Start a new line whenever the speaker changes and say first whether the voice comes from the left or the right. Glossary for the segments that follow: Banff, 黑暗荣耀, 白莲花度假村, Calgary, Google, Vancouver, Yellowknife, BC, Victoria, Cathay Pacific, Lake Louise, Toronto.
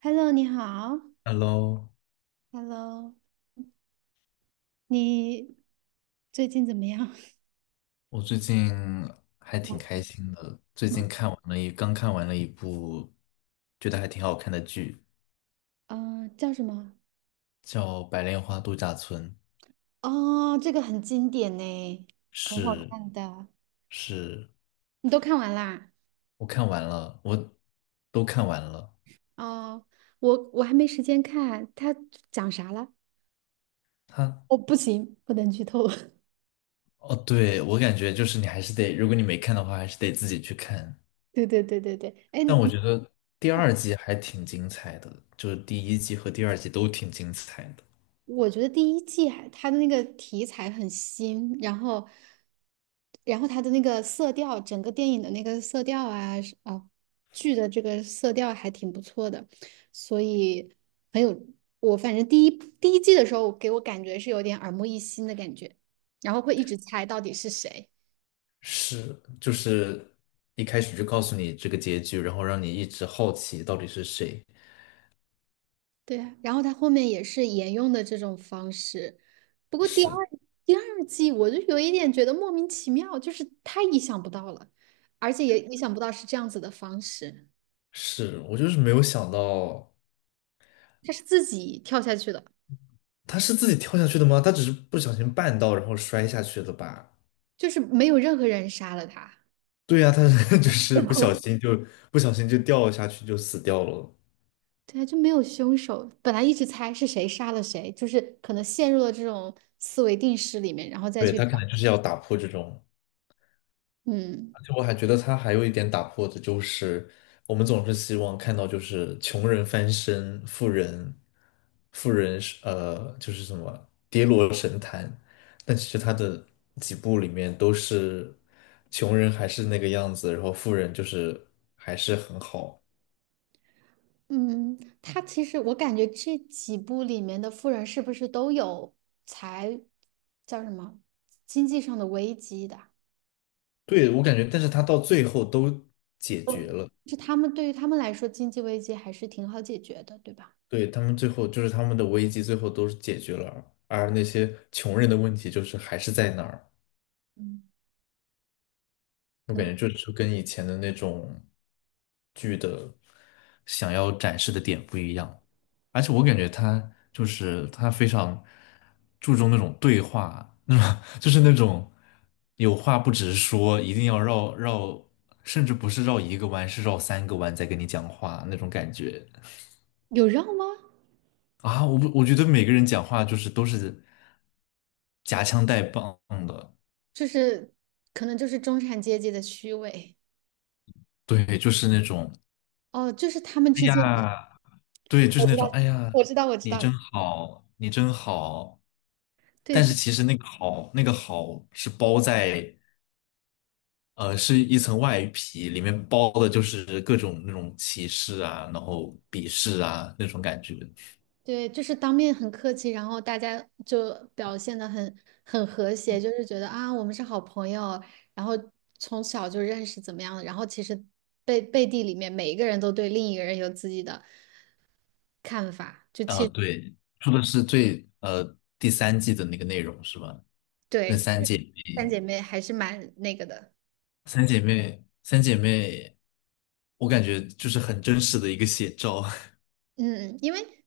right: Hello，你好。
left: Hello，
right: Hello，你最近怎么样？
left: 我最近还挺 开心的。最近看完了一，刚看完了一部觉得还挺好看的剧，
right: 嗯，叫什么？
left: 叫《白莲花度假村》。
right: 哦，这个很经典呢，很好
left: 是
right: 看的。
left: 是，
right: 你都看完啦？
left: 我看完了，我都看完了。
right: 哦，我还没时间看，它讲啥了？
left: 它
right: 哦，不行，不能剧透。
left: 哦，对，我感觉就是你还是得，如果你没看的话，还是得自己去看。
right: 对对对对对。哎，
left: 但我觉得第二季还挺精彩的，就是第一季和第二季都挺精彩的。
right: 我觉得第一季还它的那个题材很新，然后它的那个色调，整个电影的那个色调啊，是啊，剧的这个色调还挺不错的，所以很有我反正第一季的时候给我感觉是有点耳目一新的感觉，然后会一直猜到底是谁。
left: 是，就是一开始就告诉你这个结局，然后让你一直好奇到底是谁。
right: 对啊，然后他后面也是沿用的这种方式，不过第二
left: 是
right: 第二季我就有一点觉得莫名其妙，就是太意想不到了，而且也意想不到是这样子的方式，
left: 是，我就是没有想到
right: 他是自己跳下去的，
left: 他是自己跳下去的吗？他只是不小心绊到，然后摔下去的吧？
right: 就是没有任何人杀了他，
left: 对呀，他是 就是不小 心就不小心就掉下去就死掉了。
right: 对啊，就没有凶手，本来一直猜是谁杀了谁，就是可能陷入了这种思维定式里面，然后再
left: 对，
right: 去
left: 他
right: 找，
left: 可能就是要打破这种。
right: 嗯。
left: 而且我还觉得他还有一点打破的就是，我们总是希望看到就是穷人翻身，富人，富人是就是什么跌落神坛，但其实他的几部里面都是穷人还是那个样子，然后富人就是还是很好。
right: 嗯，他其实我感觉这几部里面的富人是不是都有财，叫什么，经济上的危机的？
left: 对，我感觉，但是他到最后都解决了，
right: 是他们对于他们来说，经济危机还是挺好解决的，对吧？
left: 对，他们最后就是他们的危机最后都是解决了，而那些穷人的问题就是还是在那儿。
right: 嗯，
left: 我
right: 可
left: 感
right: 能
left: 觉就跟以前的那种剧的想要展示的点不一样，而且我感觉他就是他非常注重那种对话，就是那种有话不直说，一定要绕绕，甚至不是绕一个弯，是绕三个弯在跟你讲话那种感觉
right: 有让吗？
left: 啊！我不我觉得每个人讲话就是都是夹枪带棒的，
right: 就是可能就是中产阶级的虚伪
left: 对，就是那种，
right: 哦，就是他们
left: 哎
right: 之间，
left: 呀。对，就
right: 我
left: 是
right: 知
left: 那种，
right: 道，
left: 哎呀，
right: 我知道，我知
left: 你
right: 道，
left: 真好，你真好。
right: 对，
left: 但是
right: 就
left: 其实那个好，那个好是包在，是一层外皮，里面包的就是各种那种歧视啊，然后鄙视啊那种感觉。
right: 对，就是当面很客气，然后大家就表现的很和谐，就是觉得啊，我们是好朋友，然后从小就认识怎么样的，然后其实背地里面每一个人都对另一个人有自己的看法，就其
left: 啊、
right: 实
left: 对，说的是第三季的那个内容是吧？那
right: 对
left: 三姐
right: 三
left: 妹，
right: 姐妹还是蛮那个的。
left: 三姐妹，三姐妹，我感觉就是很真实的一个写照。
right: 嗯，因为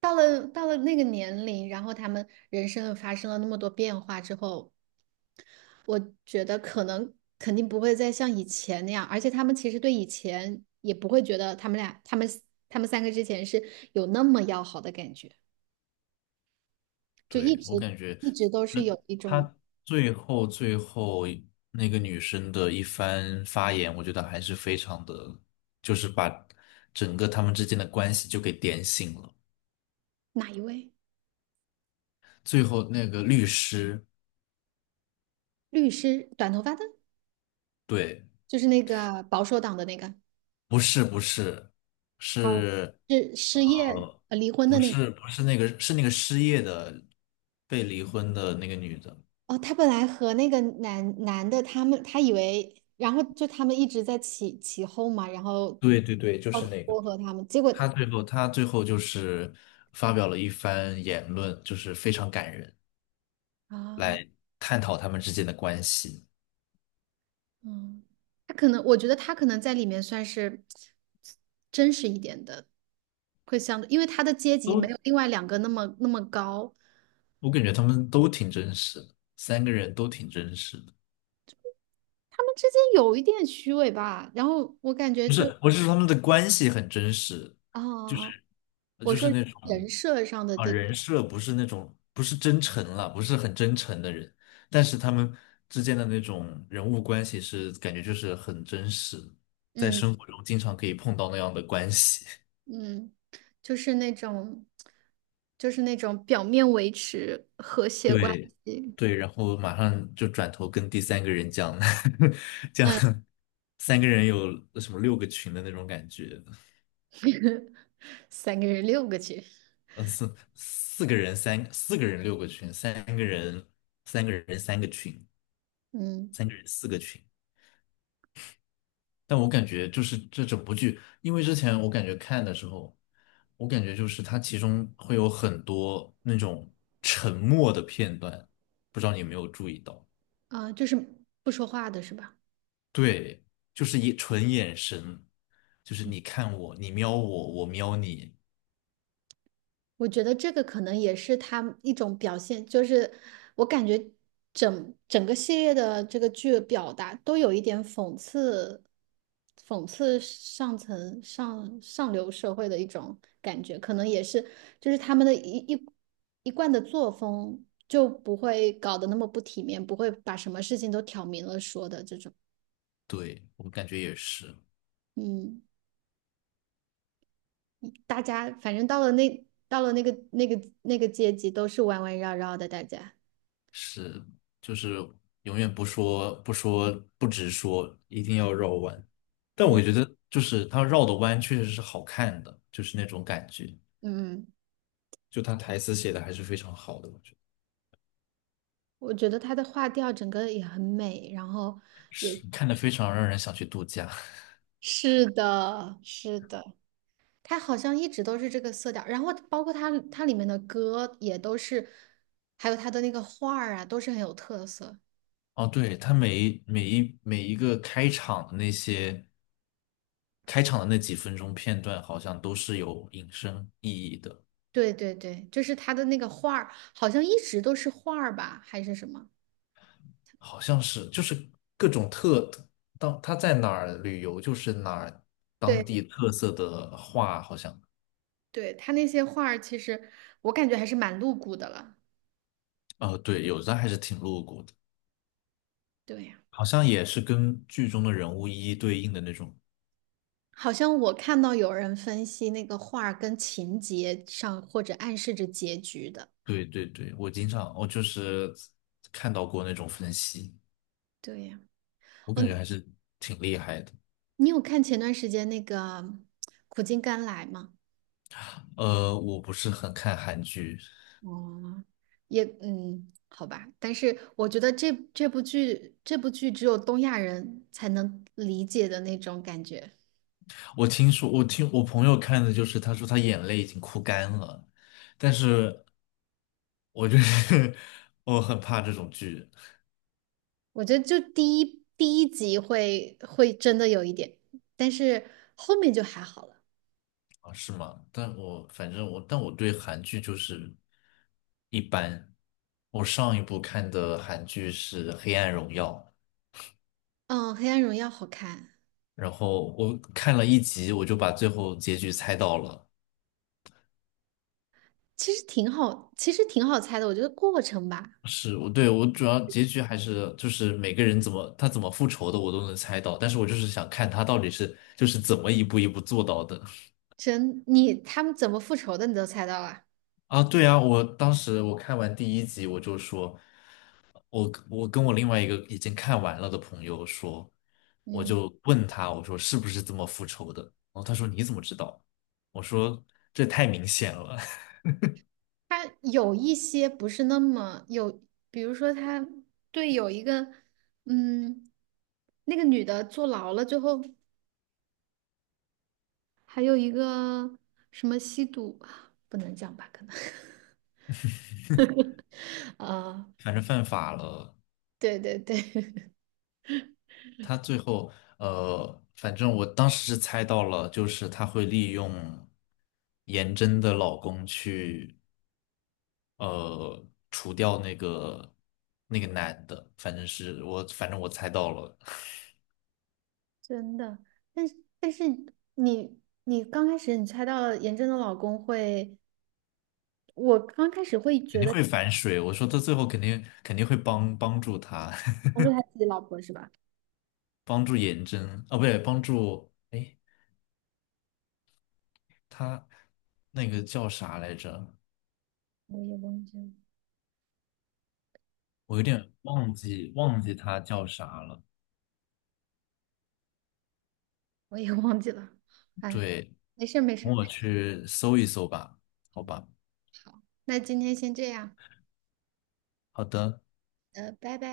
right: 到了那个年龄，然后他们人生发生了那么多变化之后，我觉得可能肯定不会再像以前那样，而且他们其实对以前也不会觉得他们俩、他们、他们三个之前是有那么要好的感觉，就一
left: 对，我
right: 直
left: 感觉，
right: 一直都
left: 那
right: 是有一种。
left: 他最后那个女生的一番发言，我觉得还是非常的，就是把整个他们之间的关系就给点醒了。
right: 哪一位
left: 最后那个律师，
right: 律师，短头发的，
left: 对，
right: 就是那个保守党的那个，
left: 不是不是，
right: 哦，
left: 是
right: 是失业
left: 呃，
right: 离婚的
left: 不
right: 那个。
left: 是不是那个是那个失业的被离婚的那个女的，
right: 哦，他本来和那个男的，他以为，然后就他们一直在起起哄嘛，然后
left: 对对对，就
right: 要
left: 是那个。
right: 撮合他们，结果
left: 她最后就是发表了一番言论，就是非常感人。
right: 啊。
left: 来探讨他们之间的关系。
right: 嗯，他可能，我觉得他可能在里面算是真实一点的，会相对，因为他的阶级没有另外两个那么那么高，
left: 我感觉他们都挺真实的，三个人都挺真实的。
right: 他们之间有一点虚伪吧。然后我感觉
left: 不
right: 就
left: 是，我是说他们的关系很真实，就
right: 啊，啊
left: 是呃
right: 我
left: 就是
right: 说
left: 那种
right: 人设上的
left: 啊
right: 这个，
left: 人设不是那种不是真诚了，不是很真诚的人，但是他们之间的那种人物关系是感觉就是很真实，在
right: 嗯
left: 生活中经常可以碰到那样的关系。
right: 嗯，就是那种，就是那种表面维持和谐关
left: 对
right: 系。
left: 对，然后马上就转头跟第三个人讲，讲
right: 嗯，
left: 三个人有什么六个群的那种感觉，
right: 三个人六个去，
left: 四个人三四个人六个群，三个人三个群，
right: 嗯
left: 三个人四个群。但我感觉就是这整部剧，因为之前我感觉看的时候，我感觉就是它其中会有很多那种沉默的片段，不知道你有没有注意到。
right: 啊，就是不说话的是吧？
left: 对，就是一纯眼神，就是你看我，你瞄我，我瞄你，
right: 我觉得这个可能也是他一种表现，就是我感觉整个系列的这个剧表达都有一点讽刺，讽刺上层上流社会的一种感觉，可能也是就是他们的一贯的作风就不会搞得那么不体面，不会把什么事情都挑明了说的这种。
left: 对，我感觉也是，
right: 嗯，大家反正到了那个阶级都是弯弯绕绕的，大家
left: 是，就是永远不直说，一定要绕弯。但我
right: 对，
left: 觉得就是他绕的弯确实是好看的，就是那种感觉，
right: 嗯。
left: 就他台词写的还是非常好的，我觉得
right: 我觉得他的画调整个也很美，然后
left: 是看的非常让人想去度假。
right: 是的，是的，他好像一直都是这个色调，然后包括他里面的歌也都是，还有他的那个画儿啊，都是很有特色。
left: 哦，对，他每一个开场的那几分钟片段，好像都是有引申意义的，
right: 对对对，就是他的那个画儿，好像一直都是画儿吧，还是什么？
left: 好像是就是各种当他在哪儿旅游，就是哪儿当
right: 对
left: 地特色的话，好像
right: 对，他那些画儿其实我感觉还是蛮露骨的了。
left: 哦，对，有的还是挺露骨的，
right: 对呀。
left: 好像也是跟剧中的人物一一对应的那种。
right: 好像我看到有人分析那个画儿跟情节上，或者暗示着结局的。
left: 对对对，我经常我就是看到过那种分析，
right: 对呀。
left: 我感觉
right: 嗯，
left: 还是挺厉害的。
right: 你有看前段时间那个苦尽甘来吗？
left: 我不是很看韩剧，
right: 哦，也嗯，好吧，但是我觉得这部剧只有东亚人才能理解的那种感觉。
left: 我听我朋友看的就是，他说他眼泪已经哭干了，但是我就是 我很怕这种剧
right: 我觉得就第一集会真的有一点，但是后面就还好了。
left: 啊，是吗？但我反正我，但我对韩剧就是一般。我上一部看的韩剧是《黑暗荣耀》，
right: 嗯，《黑暗荣耀》好看，
left: 然后我看了一集，我就把最后结局猜到了。
right: 其实挺好猜的。我觉得过程吧，
left: 是我主要结局还是就是每个人他怎么复仇的我都能猜到，但是我就是想看他到底是就是怎么一步一步做到的
right: 你他们怎么复仇的你都猜到了。
left: 啊！对啊，我当时看完第一集我就说，我跟我另外一个已经看完了的朋友说，我
right: 嗯。
left: 就问他我说是不是这么复仇的？然后他说你怎么知道？我说这太明显了，
right: 他有一些不是那么有，比如说他对有一个，嗯，那个女的坐牢了之后，还有一个什么吸毒，不能讲吧？可能，啊，
left: 反正犯法了。
right: 对对对，
left: 他最后，反正我当时是猜到了，就是他会利用颜真的老公去，除掉那个男的，反正我猜到了，
right: 真的。但是但是你你刚开始你猜到了严正的老公会，我刚开始会
left: 肯
right: 觉
left: 定
right: 得
left: 会反水。我说他最后肯定会帮助他，
right: 不是他自己老婆是吧？
left: 帮助颜真，啊，不对，帮助，哎，他那个叫啥来着？
right: 我也忘记了，
left: 我有点忘记他叫啥了。
right: 我也忘记了。哎，
left: 对，
right: 没事儿没事
left: 等
right: 儿，
left: 我去搜一搜吧，好吧。
right: 好，那今天先这样。
left: 好的，
right: 拜拜。